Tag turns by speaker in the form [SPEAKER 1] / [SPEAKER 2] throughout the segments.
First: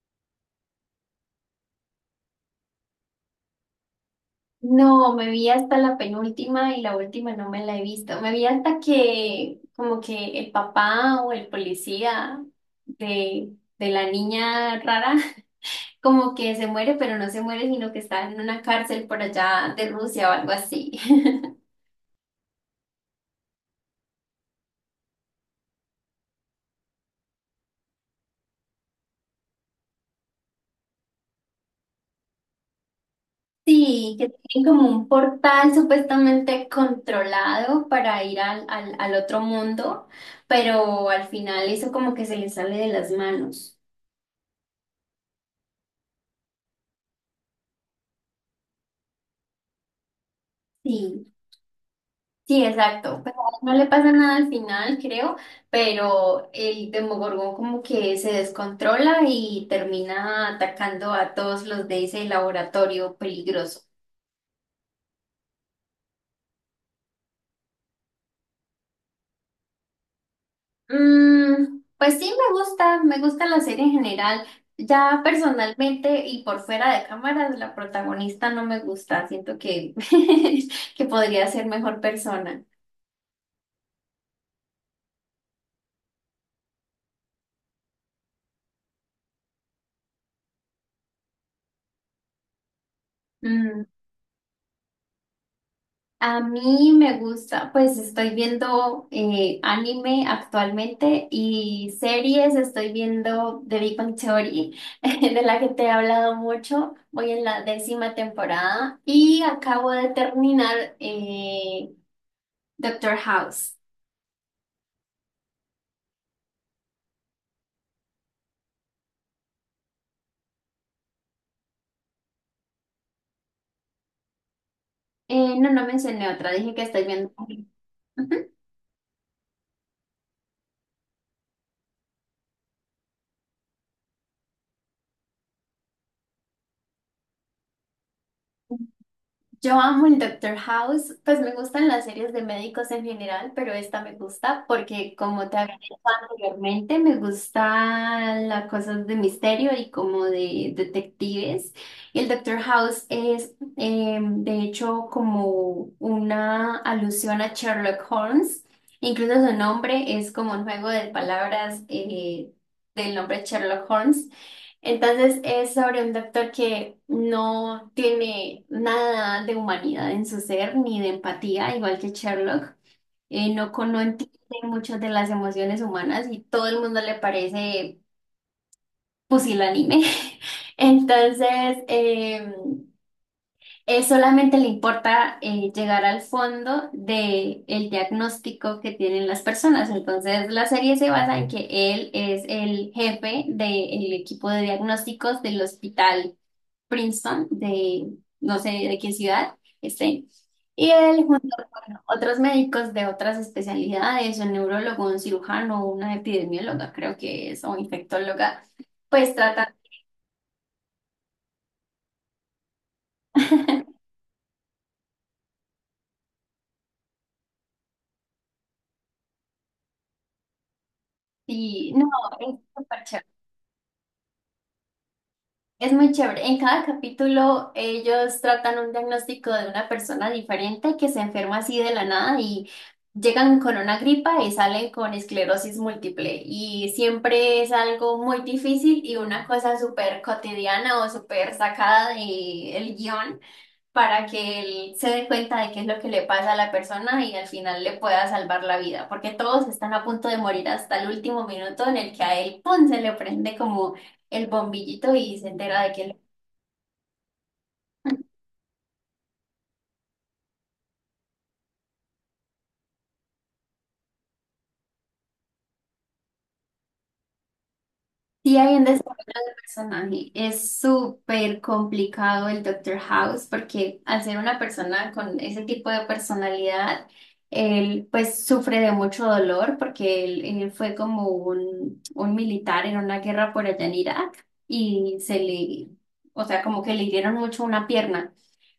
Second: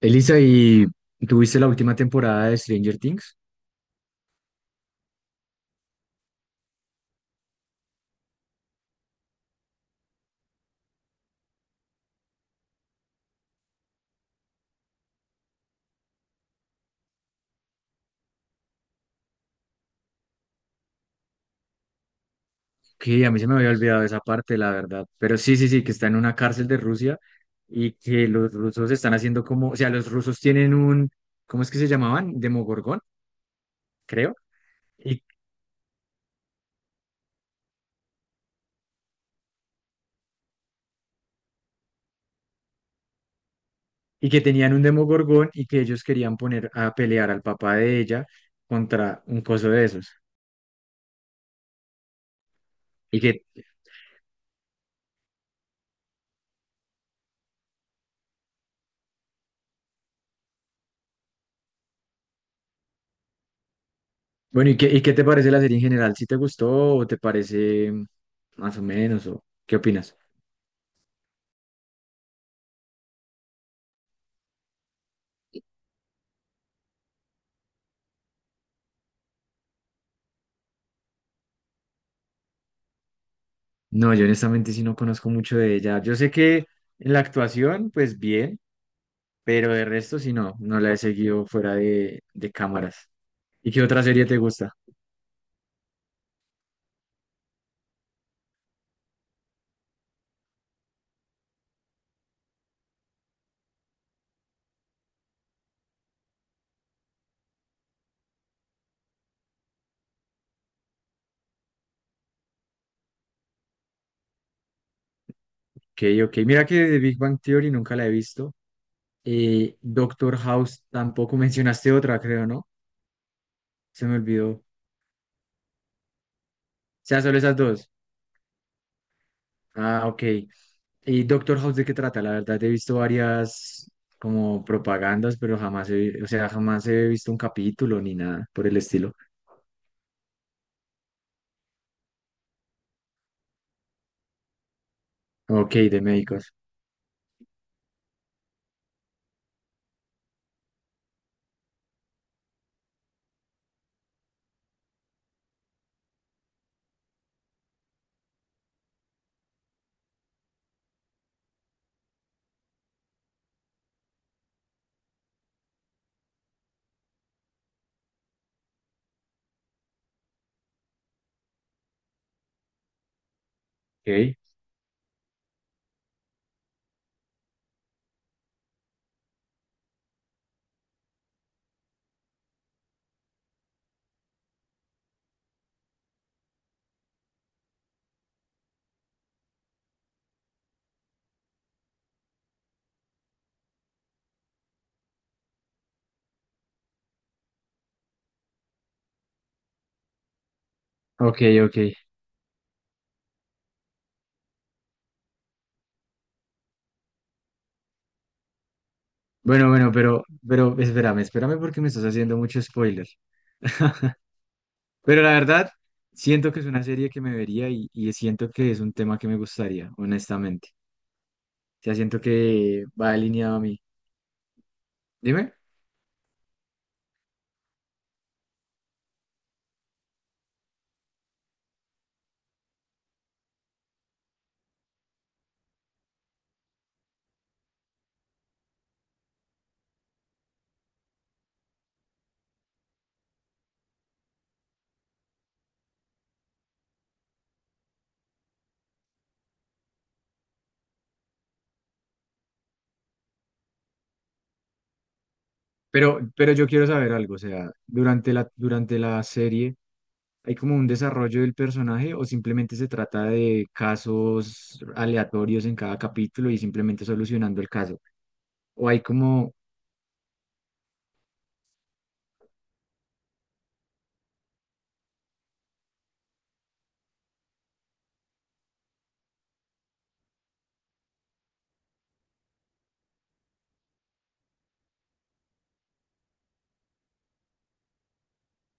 [SPEAKER 1] Elisa, ¿y tuviste la última temporada de Stranger Things?
[SPEAKER 2] No, me vi hasta la penúltima y la última no me la he visto. Me vi hasta que como que el papá o el policía de la niña rara como que se muere, pero no se muere, sino que está en una cárcel por allá de Rusia o algo así.
[SPEAKER 1] Que a mí se me había olvidado esa parte, la verdad. Pero sí, sí, sí, que está en una cárcel de Rusia y que los rusos están haciendo como, o sea, los rusos tienen un, ¿cómo es que se llamaban? Demogorgón,
[SPEAKER 2] Sí, que
[SPEAKER 1] creo.
[SPEAKER 2] tienen como un
[SPEAKER 1] Y,
[SPEAKER 2] portal supuestamente controlado para ir al otro mundo, pero al final eso como que se les sale de las manos.
[SPEAKER 1] y que tenían un Demogorgón y que ellos querían poner a pelear al papá de ella contra un coso de esos.
[SPEAKER 2] Sí. Sí,
[SPEAKER 1] Y
[SPEAKER 2] exacto. Pues a
[SPEAKER 1] que,
[SPEAKER 2] él no le pasa nada al final, creo, pero el Demogorgón como que se descontrola y termina atacando a todos los de ese laboratorio peligroso.
[SPEAKER 1] bueno, y qué te parece la serie en general? ¿Si te gustó o te parece más o menos? ¿O qué opinas?
[SPEAKER 2] Mm, pues sí, me gusta la serie en general. Ya personalmente y por fuera de cámaras, la protagonista no me gusta. Siento que, que podría ser mejor persona.
[SPEAKER 1] No, yo honestamente sí no conozco mucho de ella. Yo sé que en la actuación, pues bien, pero de resto sí no, no la he seguido fuera de cámaras. ¿Y qué
[SPEAKER 2] Mm.
[SPEAKER 1] otra serie te gusta?
[SPEAKER 2] A mí me gusta, pues estoy viendo anime actualmente y series, estoy viendo The Big Bang Theory, de la que te he hablado mucho, voy en la 10.ª temporada y acabo de terminar Doctor House.
[SPEAKER 1] Ok, ok. Mira que The Big Bang Theory nunca la he visto. Doctor House tampoco mencionaste otra, creo, ¿no? Se me olvidó. O
[SPEAKER 2] No, no mencioné otra, dije que estoy
[SPEAKER 1] sea,
[SPEAKER 2] viendo.
[SPEAKER 1] solo esas dos. Ah, ok. ¿Y Doctor House de qué trata? La verdad, he visto varias como propagandas, pero jamás he, o sea, jamás he visto un capítulo ni nada por el estilo.
[SPEAKER 2] Yo amo el Doctor House, pues me gustan las series de médicos en general, pero esta me gusta porque como te
[SPEAKER 1] Ok,
[SPEAKER 2] había dicho
[SPEAKER 1] de médicos.
[SPEAKER 2] anteriormente, me gustan las cosas de misterio y como de detectives. Y el Doctor House es de hecho como una alusión a Sherlock Holmes, incluso su nombre es como un juego de palabras del nombre Sherlock Holmes. Entonces es sobre un doctor que no tiene nada de humanidad en su ser ni de empatía, igual que Sherlock. No, no entiende
[SPEAKER 1] Ok.
[SPEAKER 2] muchas de las emociones humanas y todo el mundo le parece pusilánime. Entonces él solamente le importa llegar al fondo del diagnóstico que tienen las personas. Entonces la serie se basa en que él es el jefe del equipo de diagnósticos del hospital Princeton, de no sé de qué ciudad, este, y él
[SPEAKER 1] Ok,
[SPEAKER 2] junto
[SPEAKER 1] ok.
[SPEAKER 2] a otros médicos de otras especialidades, un neurólogo, un cirujano, una epidemióloga, creo que es, o infectóloga, pues
[SPEAKER 1] Bueno,
[SPEAKER 2] tratan,
[SPEAKER 1] bueno, pero espérame, espérame porque me estás haciendo mucho spoiler. Pero la verdad, siento que es una serie que me vería y siento que es un tema que me gustaría, honestamente. O
[SPEAKER 2] y
[SPEAKER 1] sea,
[SPEAKER 2] no,
[SPEAKER 1] siento
[SPEAKER 2] es
[SPEAKER 1] que
[SPEAKER 2] súper.
[SPEAKER 1] va alineado a mí. Dime.
[SPEAKER 2] Es muy chévere. En cada capítulo ellos tratan un diagnóstico de una persona diferente que se enferma así de la nada y llegan con una gripa y salen con esclerosis múltiple. Y siempre es algo muy difícil y una cosa súper cotidiana o súper sacada del guión para que él se dé cuenta de qué es lo que le pasa a la persona y al final le pueda salvar la vida, porque todos están a punto de morir hasta el último minuto en el que a él, ¡pum!, se le prende como el bombillito y se entera de que
[SPEAKER 1] Pero yo quiero saber algo, o sea, durante durante la serie, ¿hay como un desarrollo del personaje o simplemente se trata de casos aleatorios en cada capítulo y simplemente solucionando el caso?
[SPEAKER 2] sí hay un
[SPEAKER 1] ¿O hay
[SPEAKER 2] destino
[SPEAKER 1] como...
[SPEAKER 2] personaje. Es súper complicado el Doctor House porque al ser una persona con ese tipo de personalidad, él pues sufre de mucho dolor porque él fue como un militar en una guerra por allá en Irak y se le, o sea, como que le hirieron mucho una pierna.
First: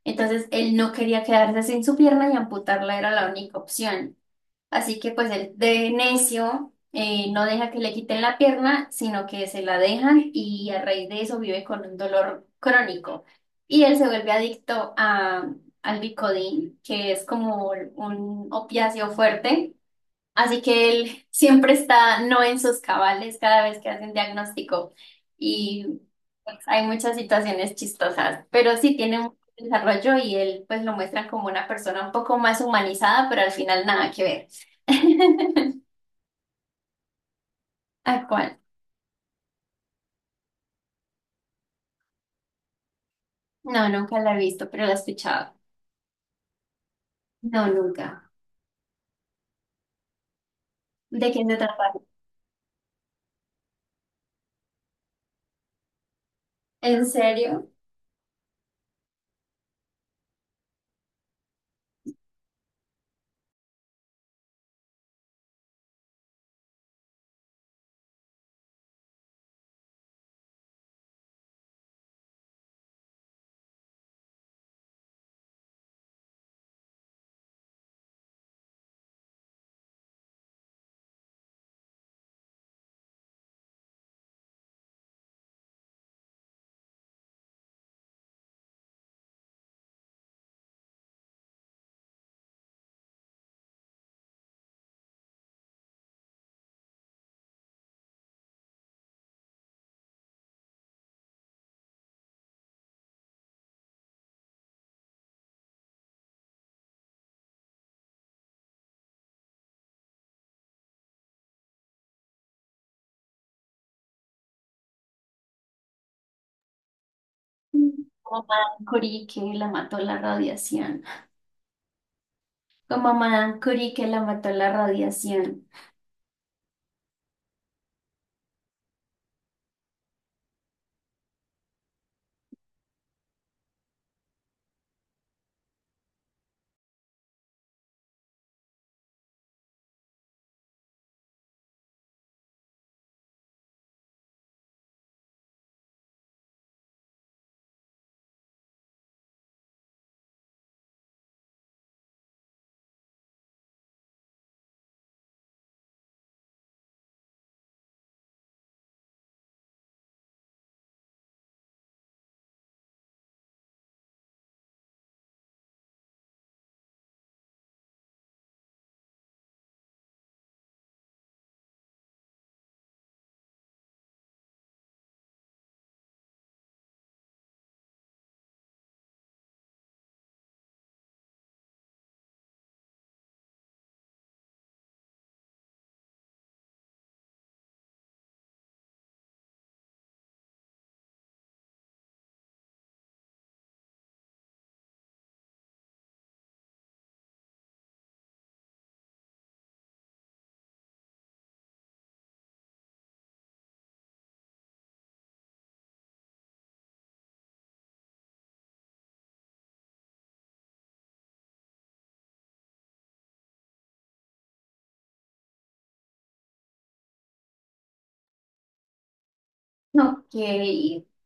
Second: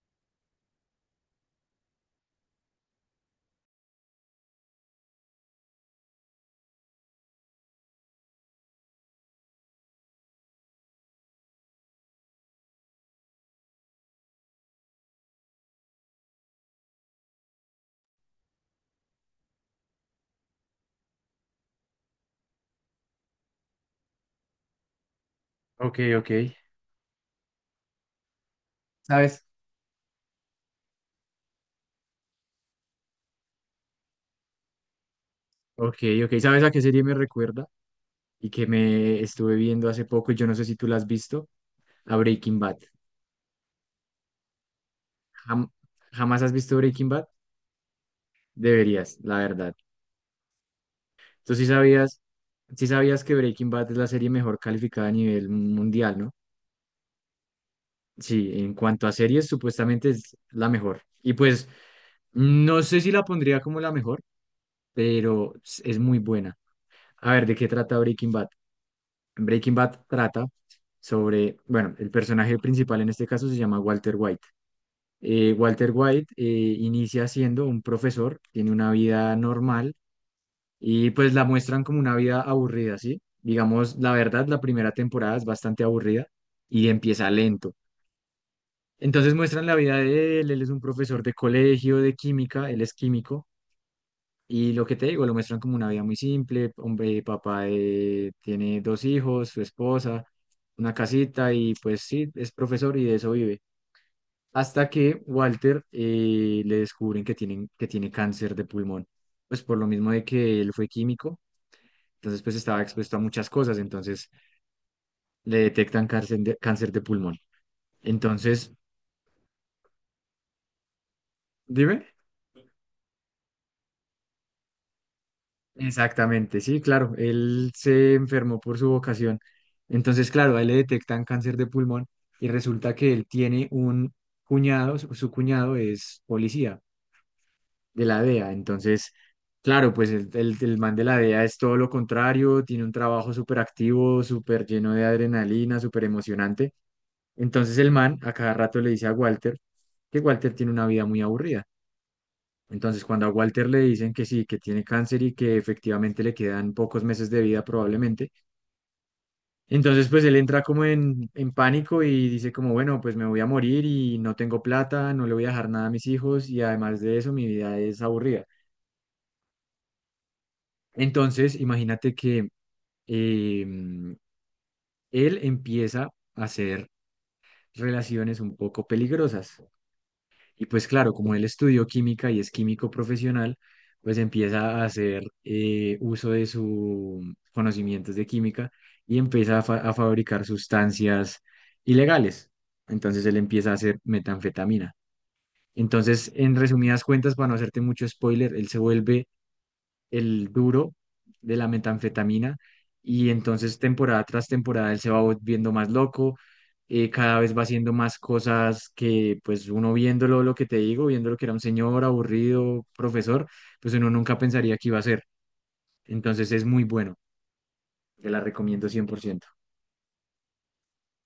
[SPEAKER 2] Entonces él no quería quedarse sin su pierna y amputarla era la única opción. Así que pues el de necio no deja que le quiten la pierna, sino que se la dejan y a raíz de eso vive con un dolor crónico. Y él se vuelve adicto al Vicodin, que es como un opiáceo fuerte. Así que él siempre está no en sus cabales cada vez que hacen diagnóstico y
[SPEAKER 1] Ok, ok.
[SPEAKER 2] pues, hay muchas situaciones chistosas, pero sí tiene un
[SPEAKER 1] ¿Sabes?
[SPEAKER 2] desarrollo y él pues lo muestra como una persona un poco más humanizada, pero al final nada que ver.
[SPEAKER 1] Ok, ok, ¿sabes a qué serie me recuerda?
[SPEAKER 2] ¿A
[SPEAKER 1] Y
[SPEAKER 2] cuál?
[SPEAKER 1] que me estuve viendo hace poco, y yo no sé si tú la has visto, a Breaking Bad.
[SPEAKER 2] No, nunca la he visto, pero la he escuchado.
[SPEAKER 1] Jam- ¿Jamás has visto Breaking Bad?
[SPEAKER 2] No, nunca.
[SPEAKER 1] Deberías, la verdad.
[SPEAKER 2] ¿De quién
[SPEAKER 1] Tú
[SPEAKER 2] se trata?
[SPEAKER 1] sí sabías que Breaking Bad es la serie mejor calificada a nivel mundial, ¿no?
[SPEAKER 2] ¿En serio?
[SPEAKER 1] Sí, en cuanto a series, supuestamente es la mejor. Y pues, no sé si la pondría como la mejor, pero es muy buena. A ver, ¿de qué trata Breaking Bad? Breaking Bad trata sobre, bueno, el personaje principal en este caso se llama Walter White Walter White, inicia siendo un profesor, tiene una vida normal y pues la muestran como una vida aburrida, ¿sí? Digamos, la verdad, la primera temporada es bastante aburrida y empieza lento. Entonces muestran la vida de él, él es un profesor de colegio, de química, él es químico y lo que te digo, lo muestran como una vida muy simple, hombre, tiene dos hijos, su esposa, una casita y pues sí, es profesor y de eso vive. Hasta que Walter, le descubren que, tienen, que tiene cáncer de pulmón. Pues por lo mismo de que él fue químico, entonces pues estaba expuesto a muchas cosas, entonces le detectan cáncer de pulmón.
[SPEAKER 2] Como
[SPEAKER 1] Entonces,
[SPEAKER 2] Madame Curie que la mató la radiación.
[SPEAKER 1] dime.
[SPEAKER 2] Como Madame Curie que la mató la radiación.
[SPEAKER 1] Exactamente, sí, claro, él se enfermó por su vocación. Entonces, claro, a él le detectan cáncer de pulmón y resulta que él tiene un cuñado, su cuñado es policía. De la DEA. Entonces, claro, pues el man de la DEA es todo lo contrario, tiene un trabajo súper activo, súper lleno de adrenalina, súper emocionante. Entonces el man a cada rato le dice a Walter que Walter tiene una vida muy aburrida. Entonces, cuando a Walter le dicen que sí, que tiene cáncer y que efectivamente le quedan pocos meses de vida probablemente, entonces pues él entra como en pánico y dice como, bueno, pues me voy a morir y no tengo plata, no le voy a dejar nada a mis hijos y además de eso mi vida es aburrida. Entonces, imagínate que em, él empieza a hacer relaciones un poco peligrosas. Y pues claro, como él estudió química y es químico profesional, pues empieza a hacer, uso de sus conocimientos de química y empieza a, a fabricar sustancias ilegales. Entonces él empieza a hacer metanfetamina. Entonces, en resumidas cuentas, para no hacerte mucho spoiler, él se vuelve el duro de la metanfetamina y entonces temporada tras temporada él se va volviendo más loco, cada vez va haciendo más cosas que pues uno viéndolo, lo que te digo, viéndolo que era un señor aburrido, profesor, pues uno nunca pensaría que iba a ser. Entonces es muy bueno, te la recomiendo cien por ciento.
[SPEAKER 2] Ok,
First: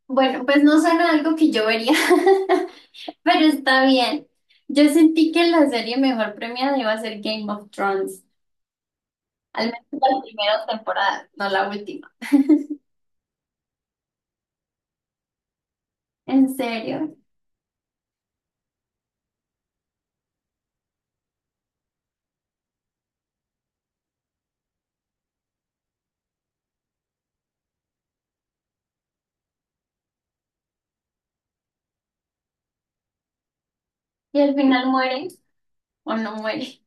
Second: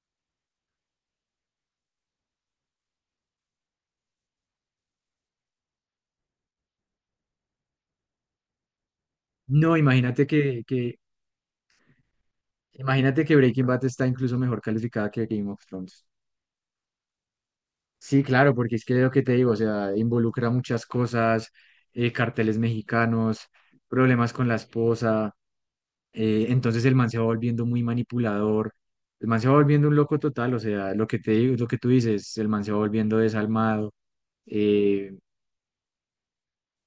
[SPEAKER 2] bueno, pues no suena algo que yo vería, pero está bien. Yo sentí que la serie mejor premiada iba a ser Game of Thrones, al
[SPEAKER 1] No,
[SPEAKER 2] menos la
[SPEAKER 1] imagínate
[SPEAKER 2] primera temporada, no la última.
[SPEAKER 1] imagínate que Breaking Bad está incluso mejor calificada que Game of Thrones.
[SPEAKER 2] ¿En serio?
[SPEAKER 1] Sí, claro, porque es que lo que te digo, o sea, involucra muchas cosas, carteles mexicanos, problemas con la esposa, entonces el man se va volviendo muy manipulador, el man se va volviendo un loco total, o sea, lo que te digo, lo que tú dices, el man se va volviendo desalmado.
[SPEAKER 2] ¿Y al final
[SPEAKER 1] eh,
[SPEAKER 2] muere o no muere?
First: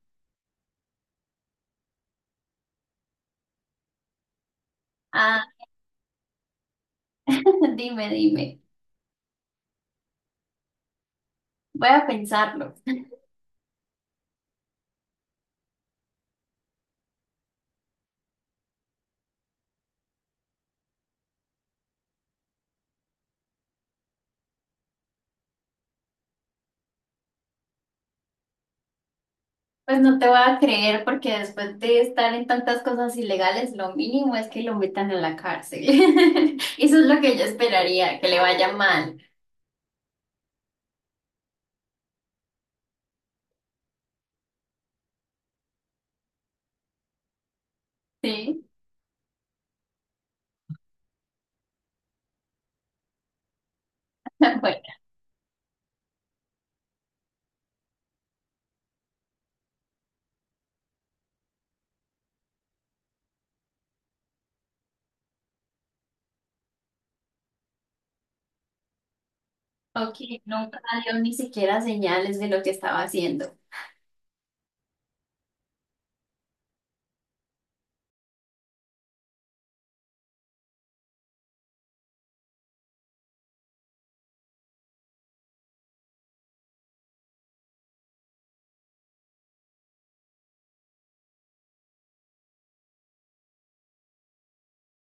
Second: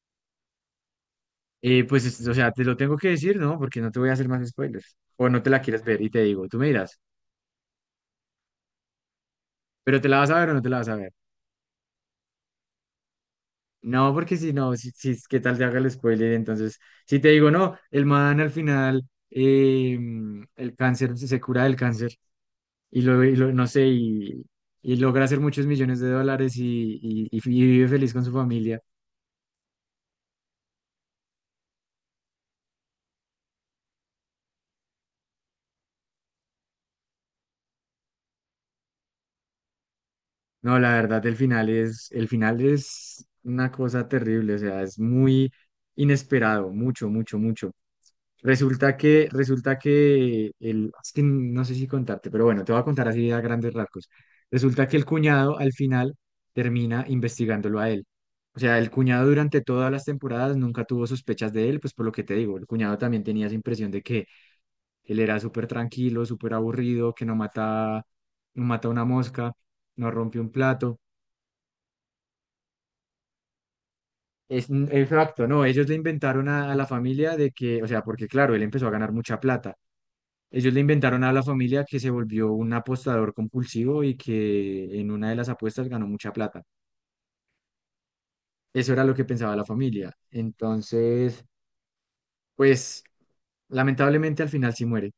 [SPEAKER 1] pues, o sea, te lo tengo que decir, ¿no? Porque no te voy a hacer más spoilers, o no
[SPEAKER 2] Ah,
[SPEAKER 1] te la quieres ver y te digo, tú me dirás,
[SPEAKER 2] dime, dime.
[SPEAKER 1] pero ¿te la vas a ver o no te la vas a ver?
[SPEAKER 2] Voy a pensarlo.
[SPEAKER 1] No, porque si no, si, si es que tal te haga el spoiler, entonces, si te digo, no, el man al final, el cáncer, se cura del cáncer no sé, y logra hacer muchos millones de dólares y vive feliz con su familia.
[SPEAKER 2] Pues no te voy a creer porque después de estar en tantas cosas ilegales, lo mínimo es que lo metan en la cárcel. Eso es lo que yo esperaría, que le vaya mal.
[SPEAKER 1] No, la verdad, el final es una cosa terrible, o sea, es muy inesperado, mucho, mucho, mucho.
[SPEAKER 2] Sí,
[SPEAKER 1] Resulta que el, es que no sé si contarte, pero bueno, te voy a contar así a grandes rasgos.
[SPEAKER 2] bueno.
[SPEAKER 1] Resulta que el cuñado al final termina investigándolo a él. O sea, el cuñado durante todas las temporadas nunca tuvo sospechas de él, pues por lo que te digo, el cuñado también tenía esa impresión de que él era súper tranquilo, súper aburrido, que no mata, no mata una mosca, no
[SPEAKER 2] Ok,
[SPEAKER 1] rompe un
[SPEAKER 2] nunca
[SPEAKER 1] plato.
[SPEAKER 2] dio ni siquiera señales de lo que estaba haciendo.
[SPEAKER 1] Es, exacto, no, ellos le inventaron a la familia de que, o sea, porque claro, él empezó a ganar mucha plata. Ellos le inventaron a la familia que se volvió un apostador compulsivo y que en una de las apuestas ganó mucha plata. Eso era lo que pensaba la familia. Entonces, pues lamentablemente al final sí muere,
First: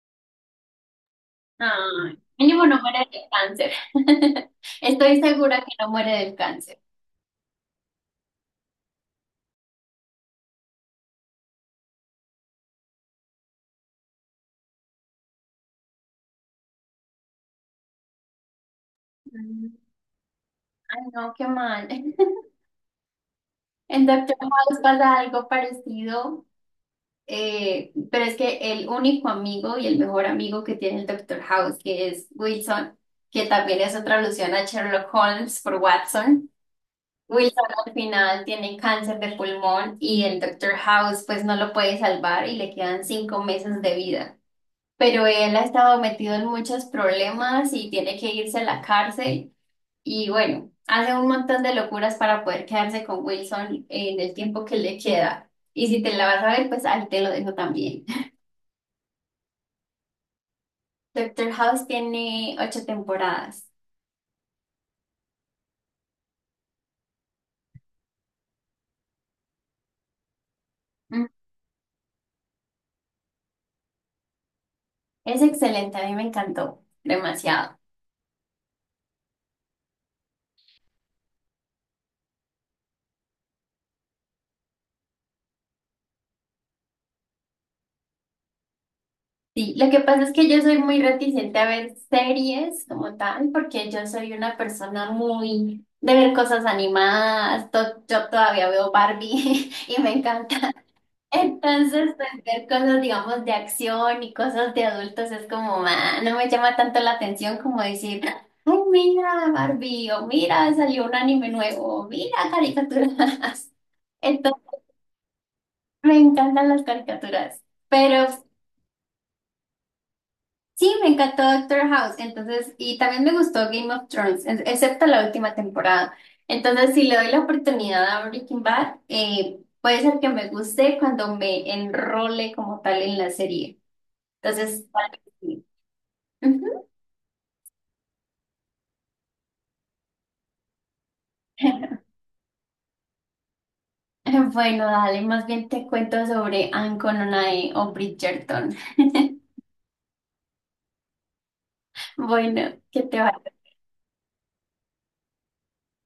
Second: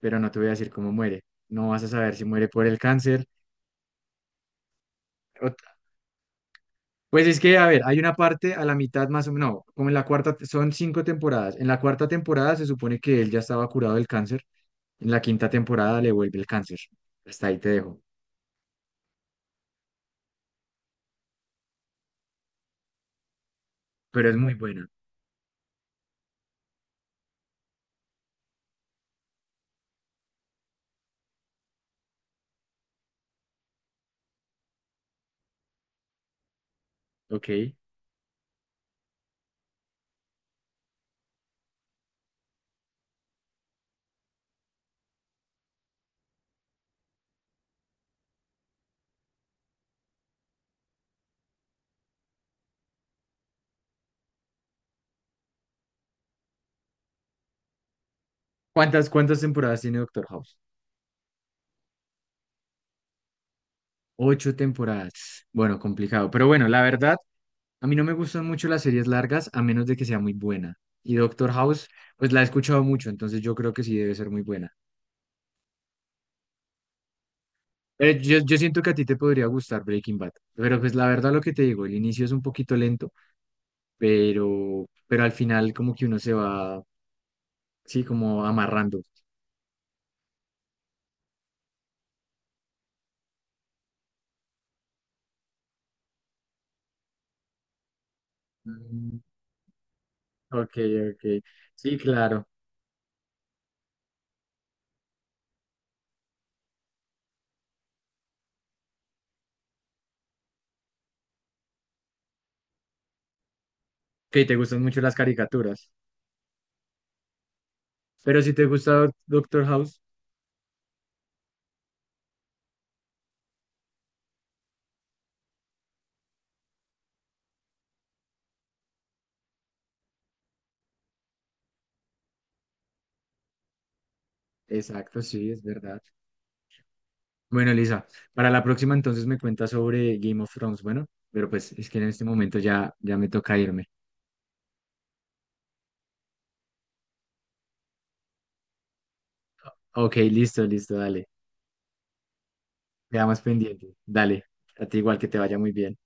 [SPEAKER 1] pero no te voy a decir cómo muere. No vas a saber
[SPEAKER 2] Ay,
[SPEAKER 1] si muere
[SPEAKER 2] mínimo
[SPEAKER 1] por el
[SPEAKER 2] no muere
[SPEAKER 1] cáncer.
[SPEAKER 2] del cáncer. Estoy
[SPEAKER 1] o-
[SPEAKER 2] segura que no muere del cáncer.
[SPEAKER 1] Pues es que, a ver, hay una parte a la mitad más o menos, no, como en la cuarta, son cinco temporadas. En la cuarta temporada se supone que él ya estaba curado del cáncer. En la quinta temporada le vuelve el cáncer. Hasta ahí te dejo.
[SPEAKER 2] Mm. Ay, no, qué mal. En
[SPEAKER 1] Pero
[SPEAKER 2] Doctor
[SPEAKER 1] es muy
[SPEAKER 2] House
[SPEAKER 1] buena,
[SPEAKER 2] pasa algo parecido, pero es que el único amigo y el mejor amigo que tiene el Doctor House, que es Wilson, que también es otra alusión a Sherlock Holmes por Watson. Wilson
[SPEAKER 1] ¿ok?
[SPEAKER 2] al final tiene cáncer de pulmón y el Doctor House pues no lo puede salvar y le quedan 5 meses de vida. Pero él ha estado metido en muchos problemas y tiene que irse a la cárcel y bueno, hace un montón de locuras para poder quedarse con Wilson en el tiempo que le queda. Y si te la vas a ver, pues ahí te lo dejo también.
[SPEAKER 1] ¿Cuántas, cuántas temporadas tiene Doctor House?
[SPEAKER 2] Doctor House tiene 8 temporadas.
[SPEAKER 1] Ocho temporadas. Bueno, complicado. Pero bueno, la verdad, a mí no me gustan mucho las series largas a menos de que sea muy buena. Y
[SPEAKER 2] Mm.
[SPEAKER 1] Doctor House, pues la he escuchado mucho, entonces yo creo que sí debe ser muy buena.
[SPEAKER 2] Es excelente, a mí me encantó demasiado.
[SPEAKER 1] Pero yo siento que a ti te podría gustar Breaking Bad. Pero pues la verdad lo que te digo, el inicio es un poquito lento, pero al final como que uno se va, sí, como amarrando.
[SPEAKER 2] Sí, lo que pasa es que yo soy muy reticente a ver series como tal, porque yo soy una persona muy de ver cosas animadas. Yo todavía veo
[SPEAKER 1] Mm,
[SPEAKER 2] Barbie y me encanta.
[SPEAKER 1] ok, ok. Sí,
[SPEAKER 2] Entonces, pues,
[SPEAKER 1] claro.
[SPEAKER 2] ver cosas, digamos, de acción y cosas de adultos es como, ah, no me llama tanto la atención como decir, ay, mira Barbie, o mira, salió un anime nuevo, o mira caricaturas.
[SPEAKER 1] Ok, te
[SPEAKER 2] Entonces,
[SPEAKER 1] gustan mucho las caricaturas.
[SPEAKER 2] me encantan las caricaturas. Pero
[SPEAKER 1] Pero si te gusta Doctor House,
[SPEAKER 2] sí, me encantó Doctor House, entonces, y también me gustó Game of Thrones, excepto la última temporada. Entonces, si le doy la oportunidad a Breaking Bad, puede ser que me guste cuando me enrole como tal en la serie. Entonces, tal vez
[SPEAKER 1] exacto, sí, es
[SPEAKER 2] sí.
[SPEAKER 1] verdad.
[SPEAKER 2] Ujú.
[SPEAKER 1] Bueno, Elisa, para la próxima entonces me cuentas sobre Game of Thrones, bueno, pero pues es que en este momento ya, ya me toca irme.
[SPEAKER 2] Bueno, dale, más bien te cuento sobre Anne Cononay o Bridgerton.
[SPEAKER 1] Ok, listo, listo, dale.
[SPEAKER 2] Bueno, que te
[SPEAKER 1] Quedamos
[SPEAKER 2] vaya.
[SPEAKER 1] pendientes. Dale, a ti igual que te vaya muy bien.